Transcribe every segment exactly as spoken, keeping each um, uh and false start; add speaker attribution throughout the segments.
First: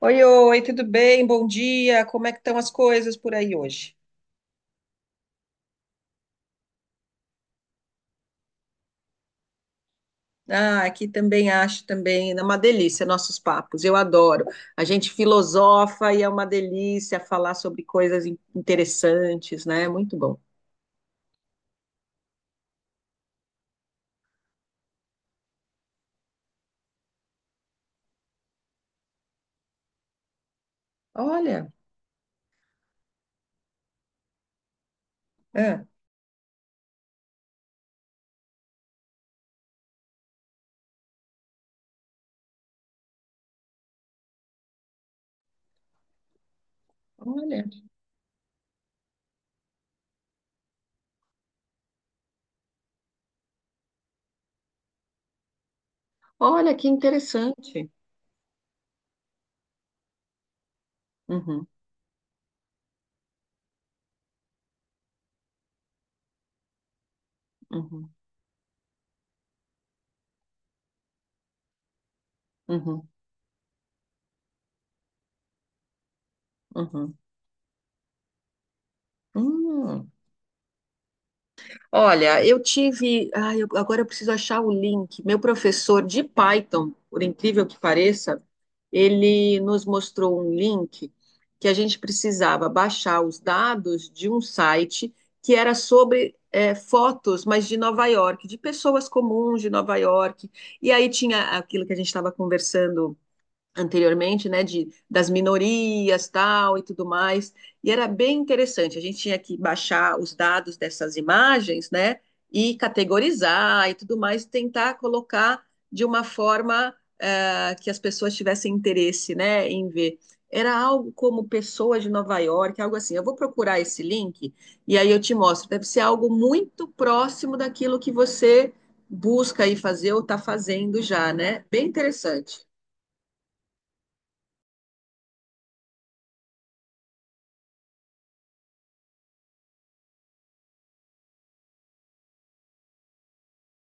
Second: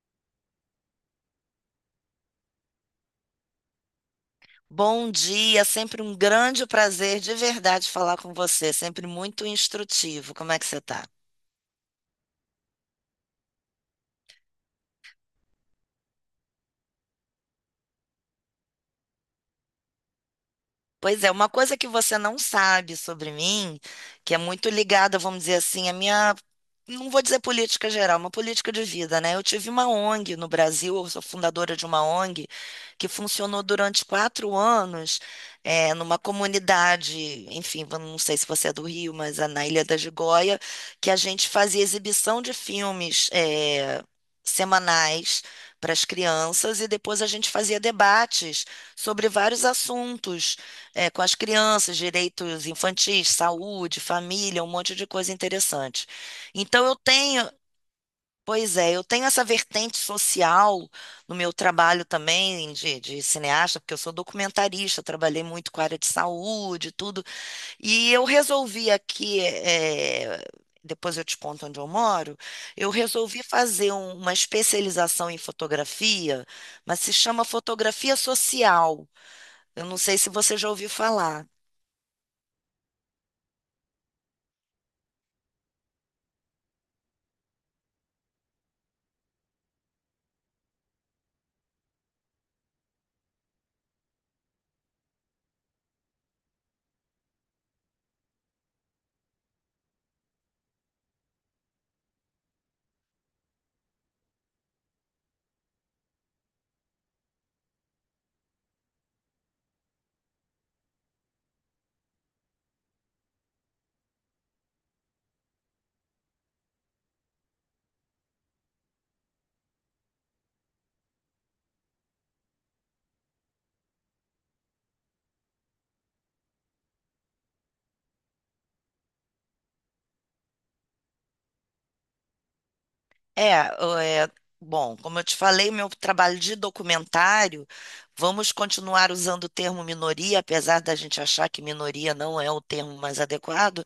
Speaker 1: Oi, oi, tudo bem? Bom dia. Como é que estão as coisas por aí hoje?
Speaker 2: Bom dia, sempre um grande prazer de verdade falar com você, sempre muito instrutivo. Como é que você
Speaker 1: Ah,
Speaker 2: está?
Speaker 1: aqui também acho também é uma delícia nossos papos. Eu adoro. A gente filosofa e é uma delícia falar sobre coisas in- interessantes, né? Muito bom.
Speaker 2: Pois é, uma coisa que você não sabe sobre mim, que é muito ligada, vamos dizer assim, à minha, não vou dizer política geral, uma política de vida, né? Eu tive uma O N G no Brasil, eu sou
Speaker 1: Olha,
Speaker 2: fundadora de uma O N G que funcionou durante quatro anos,
Speaker 1: é,
Speaker 2: eh, numa comunidade, enfim, eu não sei se você é do Rio, mas é na Ilha da Gigoia, que a gente fazia exibição de filmes, eh, semanais para as crianças e depois a gente
Speaker 1: olha,
Speaker 2: fazia debates sobre vários assuntos é, com as crianças, direitos infantis, saúde, família, um monte de coisa interessante.
Speaker 1: olha
Speaker 2: Então
Speaker 1: que
Speaker 2: eu tenho,
Speaker 1: interessante.
Speaker 2: pois é, eu tenho essa vertente social no meu
Speaker 1: Uhum,
Speaker 2: trabalho também de, de cineasta, porque eu sou documentarista, trabalhei muito com a área de saúde, tudo,
Speaker 1: uhum,
Speaker 2: e eu resolvi aqui, é, depois eu te conto onde eu moro, eu
Speaker 1: uhum,
Speaker 2: resolvi fazer um- uma especialização em fotografia, mas se
Speaker 1: uhum.
Speaker 2: chama fotografia social. Eu não
Speaker 1: Hum.
Speaker 2: sei se você já ouviu falar.
Speaker 1: Olha, eu tive. Ai, eu- agora eu preciso achar o link. Meu professor de Python, por incrível que pareça, ele nos mostrou um link que a gente precisava baixar os dados de um site que era sobre eh, fotos, mas de Nova York, de pessoas comuns de Nova York. E aí tinha aquilo que a gente estava conversando anteriormente, né, de, das minorias, tal, e tudo mais, e era bem interessante, a gente tinha que baixar os dados dessas imagens, né, e categorizar e tudo mais, tentar colocar de uma forma eh, que as pessoas tivessem interesse, né, em ver. Era algo como pessoas de Nova York, algo assim. Eu vou procurar esse link e aí eu te mostro. Deve ser algo muito próximo daquilo que você busca aí fazer ou está fazendo já, né? Bem interessante.
Speaker 2: É, o- é, Bom, como eu te falei, meu trabalho de documentário, vamos continuar usando o termo minoria, apesar da gente achar que minoria não é o termo mais adequado,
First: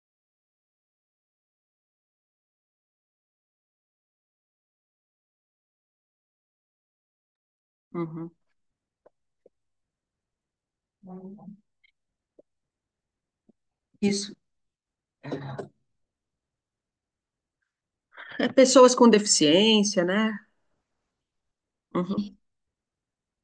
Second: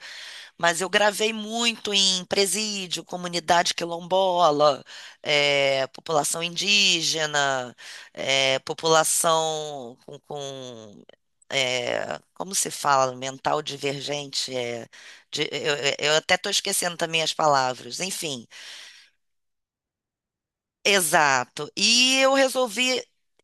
Speaker 2: mas eu gravei muito em presídio, comunidade quilombola, é, população indígena,
Speaker 1: Uhum.
Speaker 2: é, população com, com, é, como se fala, mental
Speaker 1: Isso.
Speaker 2: divergente, é, de- eu eu- eu até estou esquecendo também as palavras,
Speaker 1: É
Speaker 2: enfim.
Speaker 1: pessoas com deficiência, né?
Speaker 2: Exato. E eu
Speaker 1: Uhum,
Speaker 2: resolvi.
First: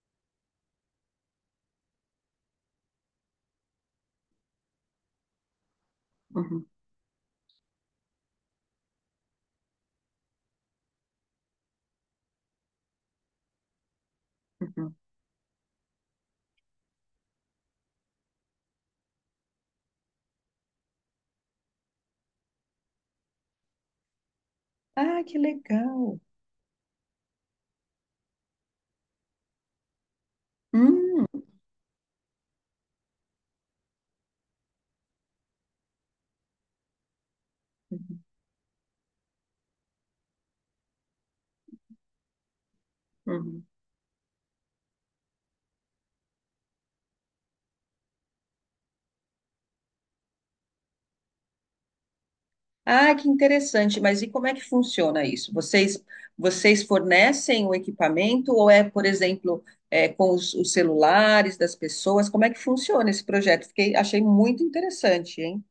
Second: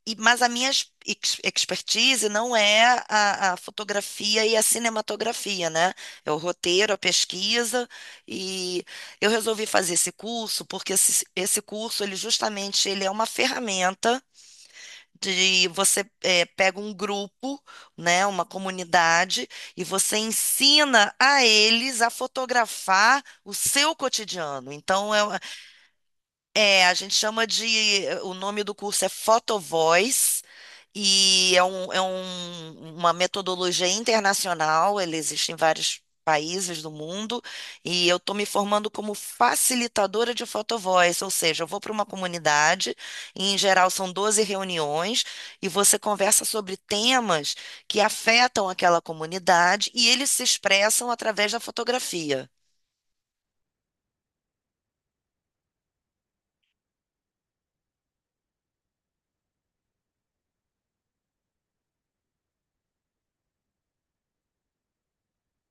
Speaker 2: e- Mas a minha ex- ex- expertise não é a, a fotografia e a cinematografia, né? É o
Speaker 1: uhum,
Speaker 2: roteiro, a pesquisa. E eu resolvi fazer esse curso porque esse, esse curso, ele justamente, ele é uma ferramenta
Speaker 1: uhum.
Speaker 2: de você eh, pega um grupo, né, uma comunidade, e você ensina a eles a fotografar o seu cotidiano. Então, é,
Speaker 1: Ah, que legal.
Speaker 2: é, a gente chama de. eh, O nome do curso é Photovoice
Speaker 1: Hum,
Speaker 2: e é, um, é um- uma metodologia internacional, ele existe em vários países do mundo, e eu
Speaker 1: uhum,
Speaker 2: estou me formando como facilitadora de Photovoice, ou seja, eu vou para uma comunidade, e em
Speaker 1: uhum.
Speaker 2: geral são doze reuniões, e você conversa sobre temas que afetam aquela comunidade e eles se expressam através da fotografia.
Speaker 1: Ah, que interessante. Mas e como é que funciona isso? Vocês, vocês fornecem o equipamento ou é, por exemplo, é, com os, os celulares das pessoas? Como é que funciona esse projeto? Fiquei, achei muito interessante, hein?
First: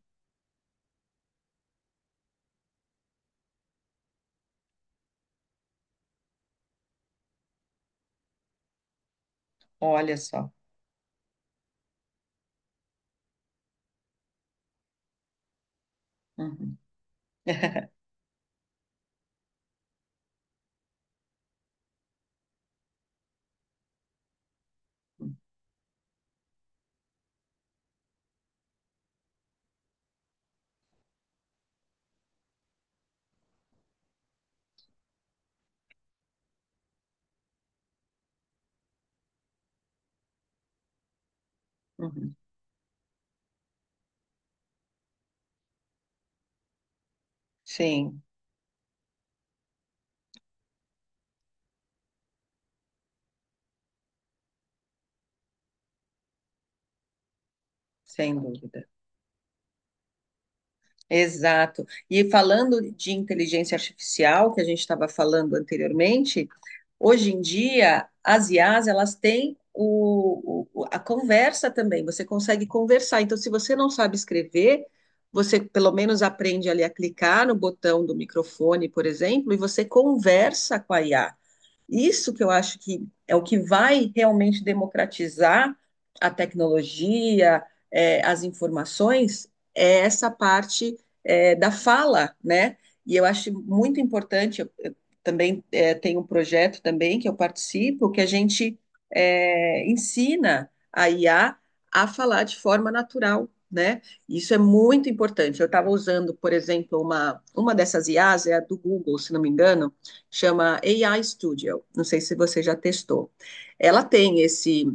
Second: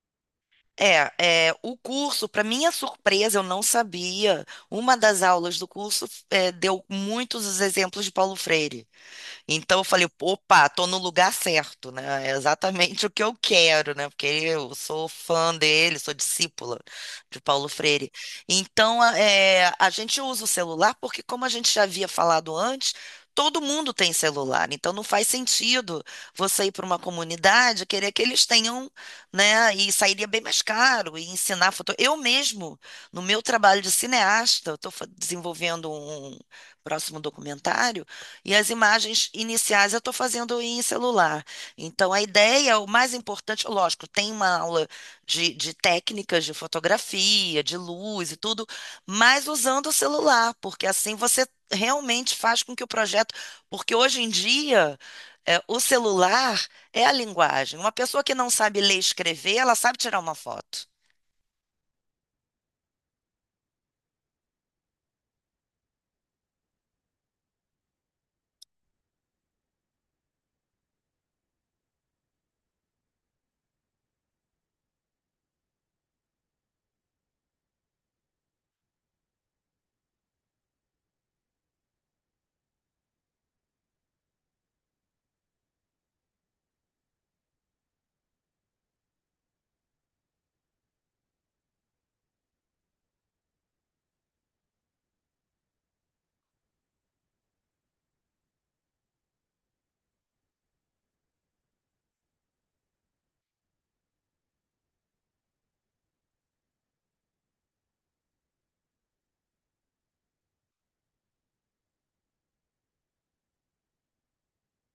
Speaker 2: É, é, o curso, para minha surpresa, eu não sabia. Uma das aulas do curso é, deu muitos os exemplos de Paulo Freire. Então eu falei,
Speaker 1: Olha só.
Speaker 2: opa, tô no lugar certo, né? É exatamente o que eu quero, né? Porque eu sou fã dele, sou
Speaker 1: Uhum,
Speaker 2: discípula de Paulo Freire. Então a é, a gente usa o celular porque, como a gente já havia falado antes, todo mundo tem celular. Então não faz
Speaker 1: uhum.
Speaker 2: sentido você ir para uma comunidade e querer que eles tenham, né? E sairia bem mais caro e ensinar foto. Eu mesmo, no meu trabalho de cineasta, eu estou desenvolvendo um um próximo documentário. E as imagens iniciais eu estou fazendo em celular. Então, a
Speaker 1: Uhum.
Speaker 2: ideia, o mais importante, lógico, tem uma aula de, de técnicas de fotografia, de
Speaker 1: Sim,
Speaker 2: luz e tudo, mas usando o celular, porque assim você realmente faz com que o projeto. Porque hoje em dia, é, o celular é a linguagem. Uma pessoa que
Speaker 1: sem
Speaker 2: não sabe
Speaker 1: dúvida.
Speaker 2: ler e escrever, ela sabe tirar uma foto.
Speaker 1: Exato. E falando de inteligência artificial, que a gente estava falando anteriormente, hoje em dia as I As elas têm o, o- a conversa também. Você consegue conversar. Então, se você não sabe escrever, você pelo menos aprende ali a clicar no botão do microfone, por exemplo, e você conversa com a I A. Isso que eu acho que é o que vai realmente democratizar a tecnologia, é, as informações, é essa parte é, da fala, né? E eu acho muito importante, eu, eu também é, tenho um projeto também que eu participo, que a gente é, ensina a IA a a falar de forma natural, né? Isso é muito importante. Eu estava usando, por exemplo, uma, uma dessas I As, é a do Google, se não me engano, chama A I Studio. Não sei se você já testou. Ela tem esse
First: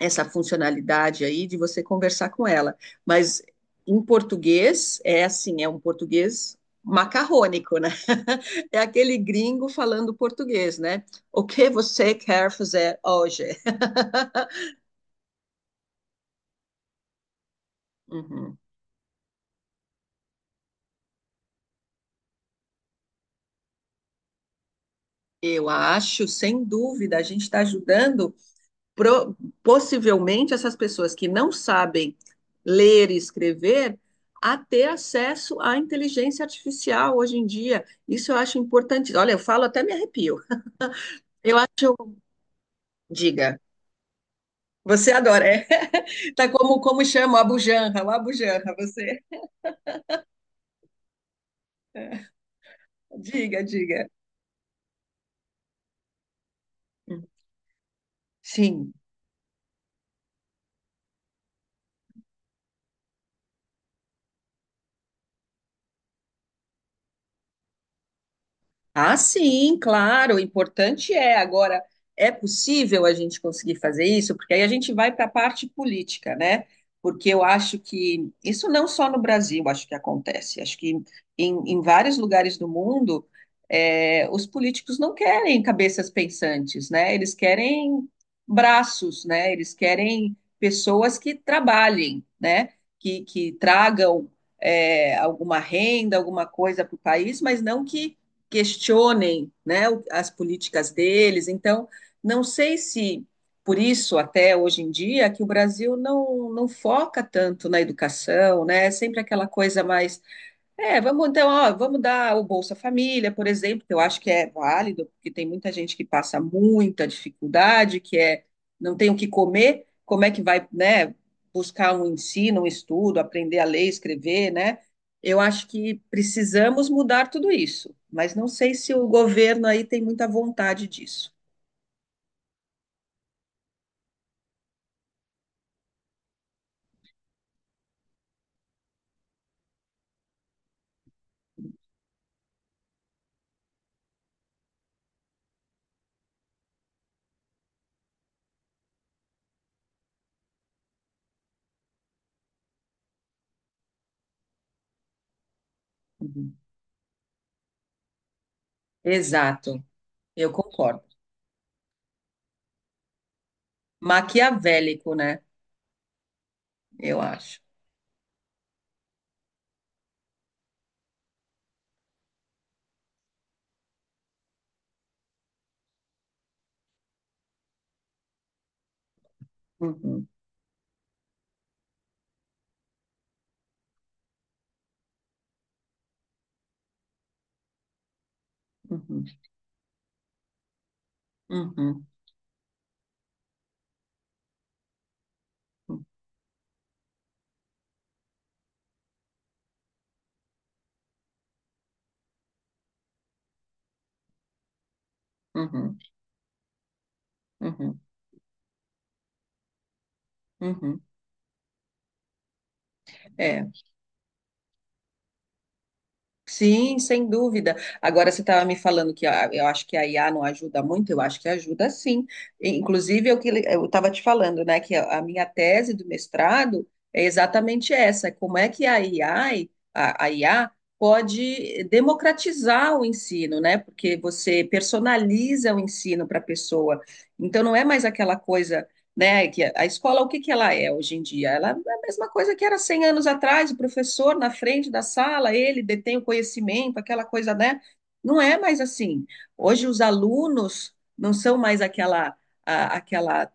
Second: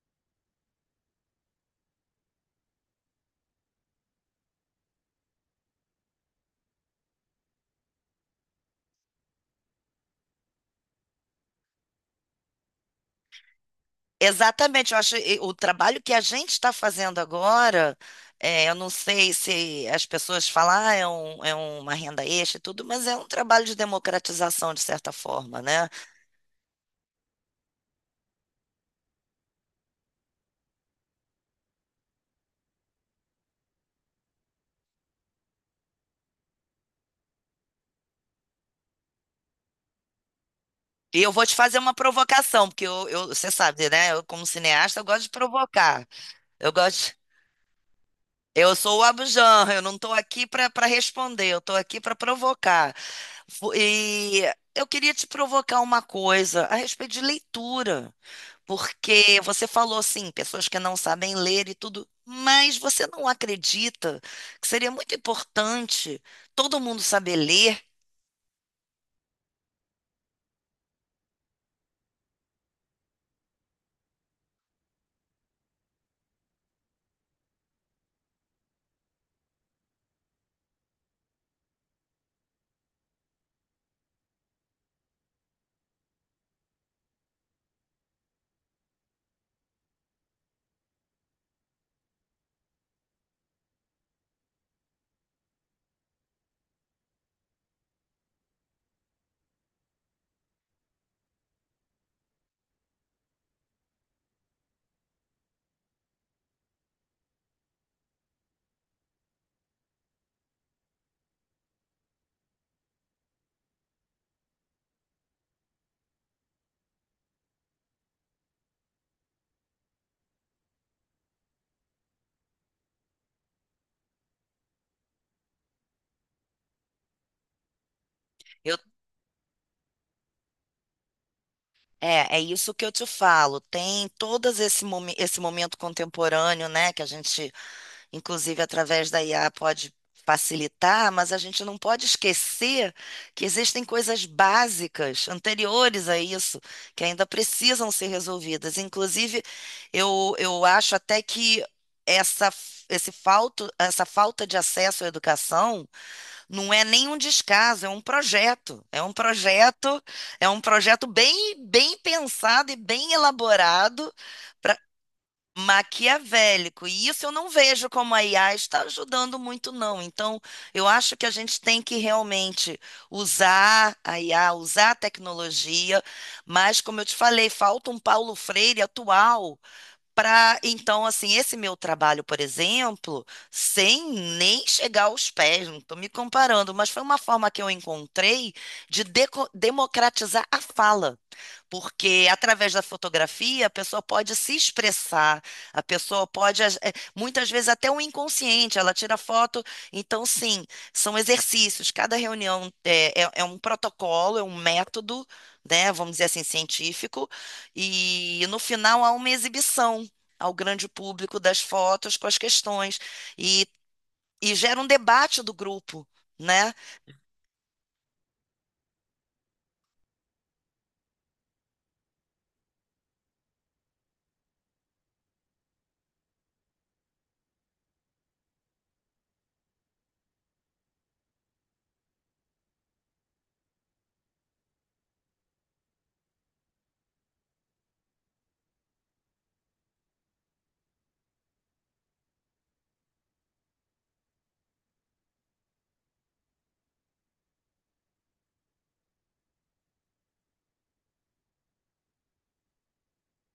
Speaker 1: essa funcionalidade aí de você conversar com ela, mas em português é assim, é um português macarrônico, né? É aquele gringo falando português, né? O que você quer fazer hoje?
Speaker 2: Exatamente, eu acho e- o trabalho que a gente está fazendo agora,
Speaker 1: Uhum.
Speaker 2: é, eu não sei se as pessoas falam, ah, é, um- é uma renda extra e tudo, mas é um trabalho de democratização, de certa forma,
Speaker 1: Eu
Speaker 2: né?
Speaker 1: acho, sem dúvida, a gente está ajudando pro- possivelmente essas pessoas que não sabem ler e escrever a ter acesso à inteligência artificial hoje em dia. Isso eu acho importante. Olha, eu falo até me arrepio.
Speaker 2: E eu vou te fazer uma provocação, porque eu, eu- você
Speaker 1: Diga,
Speaker 2: sabe, né? Eu, como cineasta, eu
Speaker 1: você
Speaker 2: gosto de
Speaker 1: adora, é?
Speaker 2: provocar.
Speaker 1: Tá
Speaker 2: Eu
Speaker 1: como como
Speaker 2: gosto.
Speaker 1: chama o Abujanra, o Abujanra,
Speaker 2: Eu sou o
Speaker 1: você.
Speaker 2: Abujamra, eu não estou aqui para para responder, eu estou aqui para provocar.
Speaker 1: Diga,
Speaker 2: Vo-
Speaker 1: diga.
Speaker 2: E eu queria te provocar uma coisa a respeito de leitura.
Speaker 1: Sim.
Speaker 2: Porque você falou assim, pessoas que não sabem ler e tudo, mas você não acredita que seria muito importante todo mundo saber ler?
Speaker 1: Ah, sim, claro, o importante é agora, é possível a gente conseguir fazer isso, porque aí a gente vai para a parte política, né? Porque eu acho que isso não só no Brasil, acho que acontece, acho que em, em vários lugares do mundo, eh, os políticos não querem cabeças pensantes, né? Eles querem braços, né? Eles querem pessoas que trabalhem, né? Que, que tragam, eh, alguma renda, alguma coisa para o país, mas não que questionem né, as políticas deles. Então, não sei se por isso até hoje em dia que o Brasil não, não foca tanto na educação, né? É sempre aquela coisa mais é, vamos então, ó, vamos dar o Bolsa Família, por exemplo, que eu acho que é válido, porque tem muita gente que passa muita dificuldade, que é não tem o que comer, como é que vai, né, buscar um ensino, um estudo, aprender a ler, escrever, né? Eu acho que precisamos mudar tudo isso, mas não sei
Speaker 2: Eu,
Speaker 1: se o governo aí tem muita vontade disso.
Speaker 2: é, é isso que eu te falo. Tem todo esse, momen- esse momento contemporâneo, né, que a gente Inclusive, através da I A pode facilitar, mas a gente não pode esquecer que existem coisas básicas anteriores a isso que ainda precisam ser resolvidas. Inclusive, eu, eu acho até que essa, esse falto, essa falta de acesso à educação
Speaker 1: Uhum.
Speaker 2: não é nem um descaso, é um projeto. É um
Speaker 1: Exato,
Speaker 2: projeto, é
Speaker 1: eu
Speaker 2: um
Speaker 1: concordo.
Speaker 2: projeto bem, bem pensado e bem elaborado
Speaker 1: Maquiavélico, né?
Speaker 2: maquiavélico. E
Speaker 1: Eu
Speaker 2: isso eu não
Speaker 1: acho.
Speaker 2: vejo como a I A está ajudando muito, não. Então, eu acho que a gente tem que realmente usar a I A, usar a tecnologia, mas, como eu te falei, falta um Paulo Freire atual.
Speaker 1: Uhum,
Speaker 2: Para, então, assim, esse meu trabalho, por exemplo, sem nem chegar aos pés, não estou me comparando, mas foi uma forma que eu encontrei de
Speaker 1: uhum,
Speaker 2: deco- democratizar a fala.
Speaker 1: uhum,
Speaker 2: Porque através da fotografia a pessoa pode se expressar, a pessoa pode, as- eh, muitas vezes até o inconsciente, ela tira foto. Então, sim, são exercícios. Cada reunião é, é- é um protocolo, é um método, né,
Speaker 1: uhum,
Speaker 2: vamos dizer assim, científico,
Speaker 1: uhum, uhum.
Speaker 2: e no final há uma exibição ao grande
Speaker 1: Uhum.
Speaker 2: público das fotos com as questões. E,
Speaker 1: É.
Speaker 2: e gera um debate do grupo. Né?
Speaker 1: Sim, sem dúvida. Agora você estava me falando que a- eu acho que a I A não ajuda muito, eu acho que ajuda sim. E, inclusive, eu que eu estava te falando, né, que a a minha tese do mestrado é exatamente essa, como é que a AI, a, a I A pode democratizar o ensino, né? Porque você personaliza o ensino para a pessoa. Então não é mais aquela coisa, né, que a a escola o que que ela é hoje em dia? É a mesma coisa que era cem anos atrás, o professor na frente da sala, ele detém o conhecimento, aquela coisa, né? Não é mais assim. Hoje os alunos não são mais aquela a- aquela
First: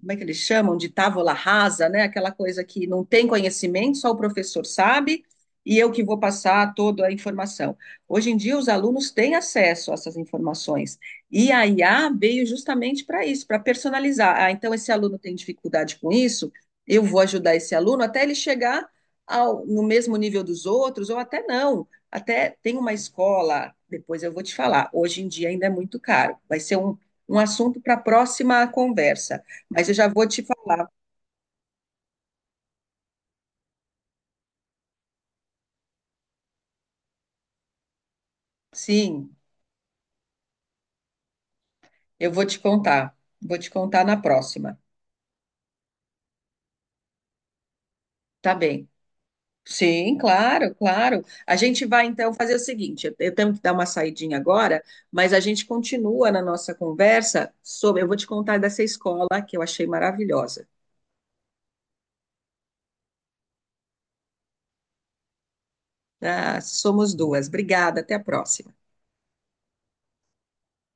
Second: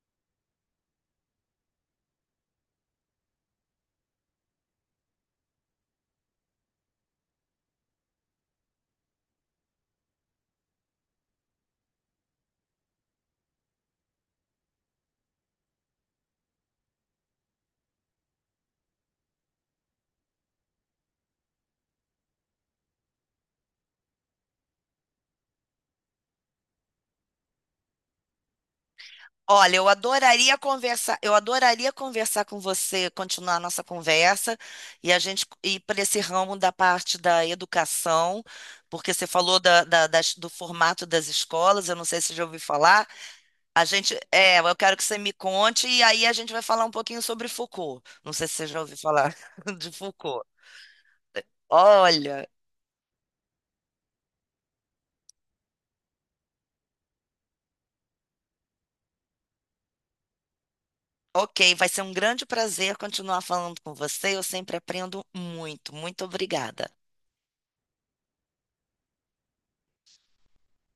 Speaker 1: como é que eles chamam, de távola rasa, né? Aquela coisa que não tem conhecimento, só o professor sabe, e eu que vou passar toda a informação. Hoje em dia, os alunos têm acesso a essas informações, e a I A veio justamente para isso, para personalizar. Ah, então, esse aluno tem dificuldade com isso, eu vou ajudar esse aluno até ele chegar ao, no mesmo nível dos outros, ou até não. Até tem uma escola, depois eu vou te falar, hoje em dia ainda é muito caro, vai ser um, um assunto para a próxima conversa.
Speaker 2: Olha,
Speaker 1: Mas
Speaker 2: eu
Speaker 1: eu já vou te
Speaker 2: adoraria
Speaker 1: falar.
Speaker 2: conversar, eu adoraria conversar com você, continuar a nossa conversa e a gente ir para esse ramo da parte da educação, porque você
Speaker 1: Sim,
Speaker 2: falou da- da- das- do formato das escolas, eu não sei se
Speaker 1: eu
Speaker 2: você já
Speaker 1: vou te
Speaker 2: ouviu falar.
Speaker 1: contar. Vou te
Speaker 2: A
Speaker 1: contar na
Speaker 2: gente, é, eu
Speaker 1: próxima.
Speaker 2: quero que você me conte e aí a gente vai falar um pouquinho sobre Foucault. Não sei
Speaker 1: Tá
Speaker 2: se você já
Speaker 1: bem.
Speaker 2: ouviu falar de
Speaker 1: Sim,
Speaker 2: Foucault.
Speaker 1: claro, claro. A gente vai então
Speaker 2: Olha,
Speaker 1: fazer o seguinte: eu eu tenho que dar uma saidinha agora, mas a gente continua na nossa conversa sobre. Eu vou te contar dessa escola que eu achei maravilhosa.
Speaker 2: ok, vai ser um grande prazer continuar falando com você. Eu sempre aprendo muito. Muito
Speaker 1: Ah,
Speaker 2: obrigada.
Speaker 1: somos duas. Obrigada, até a próxima.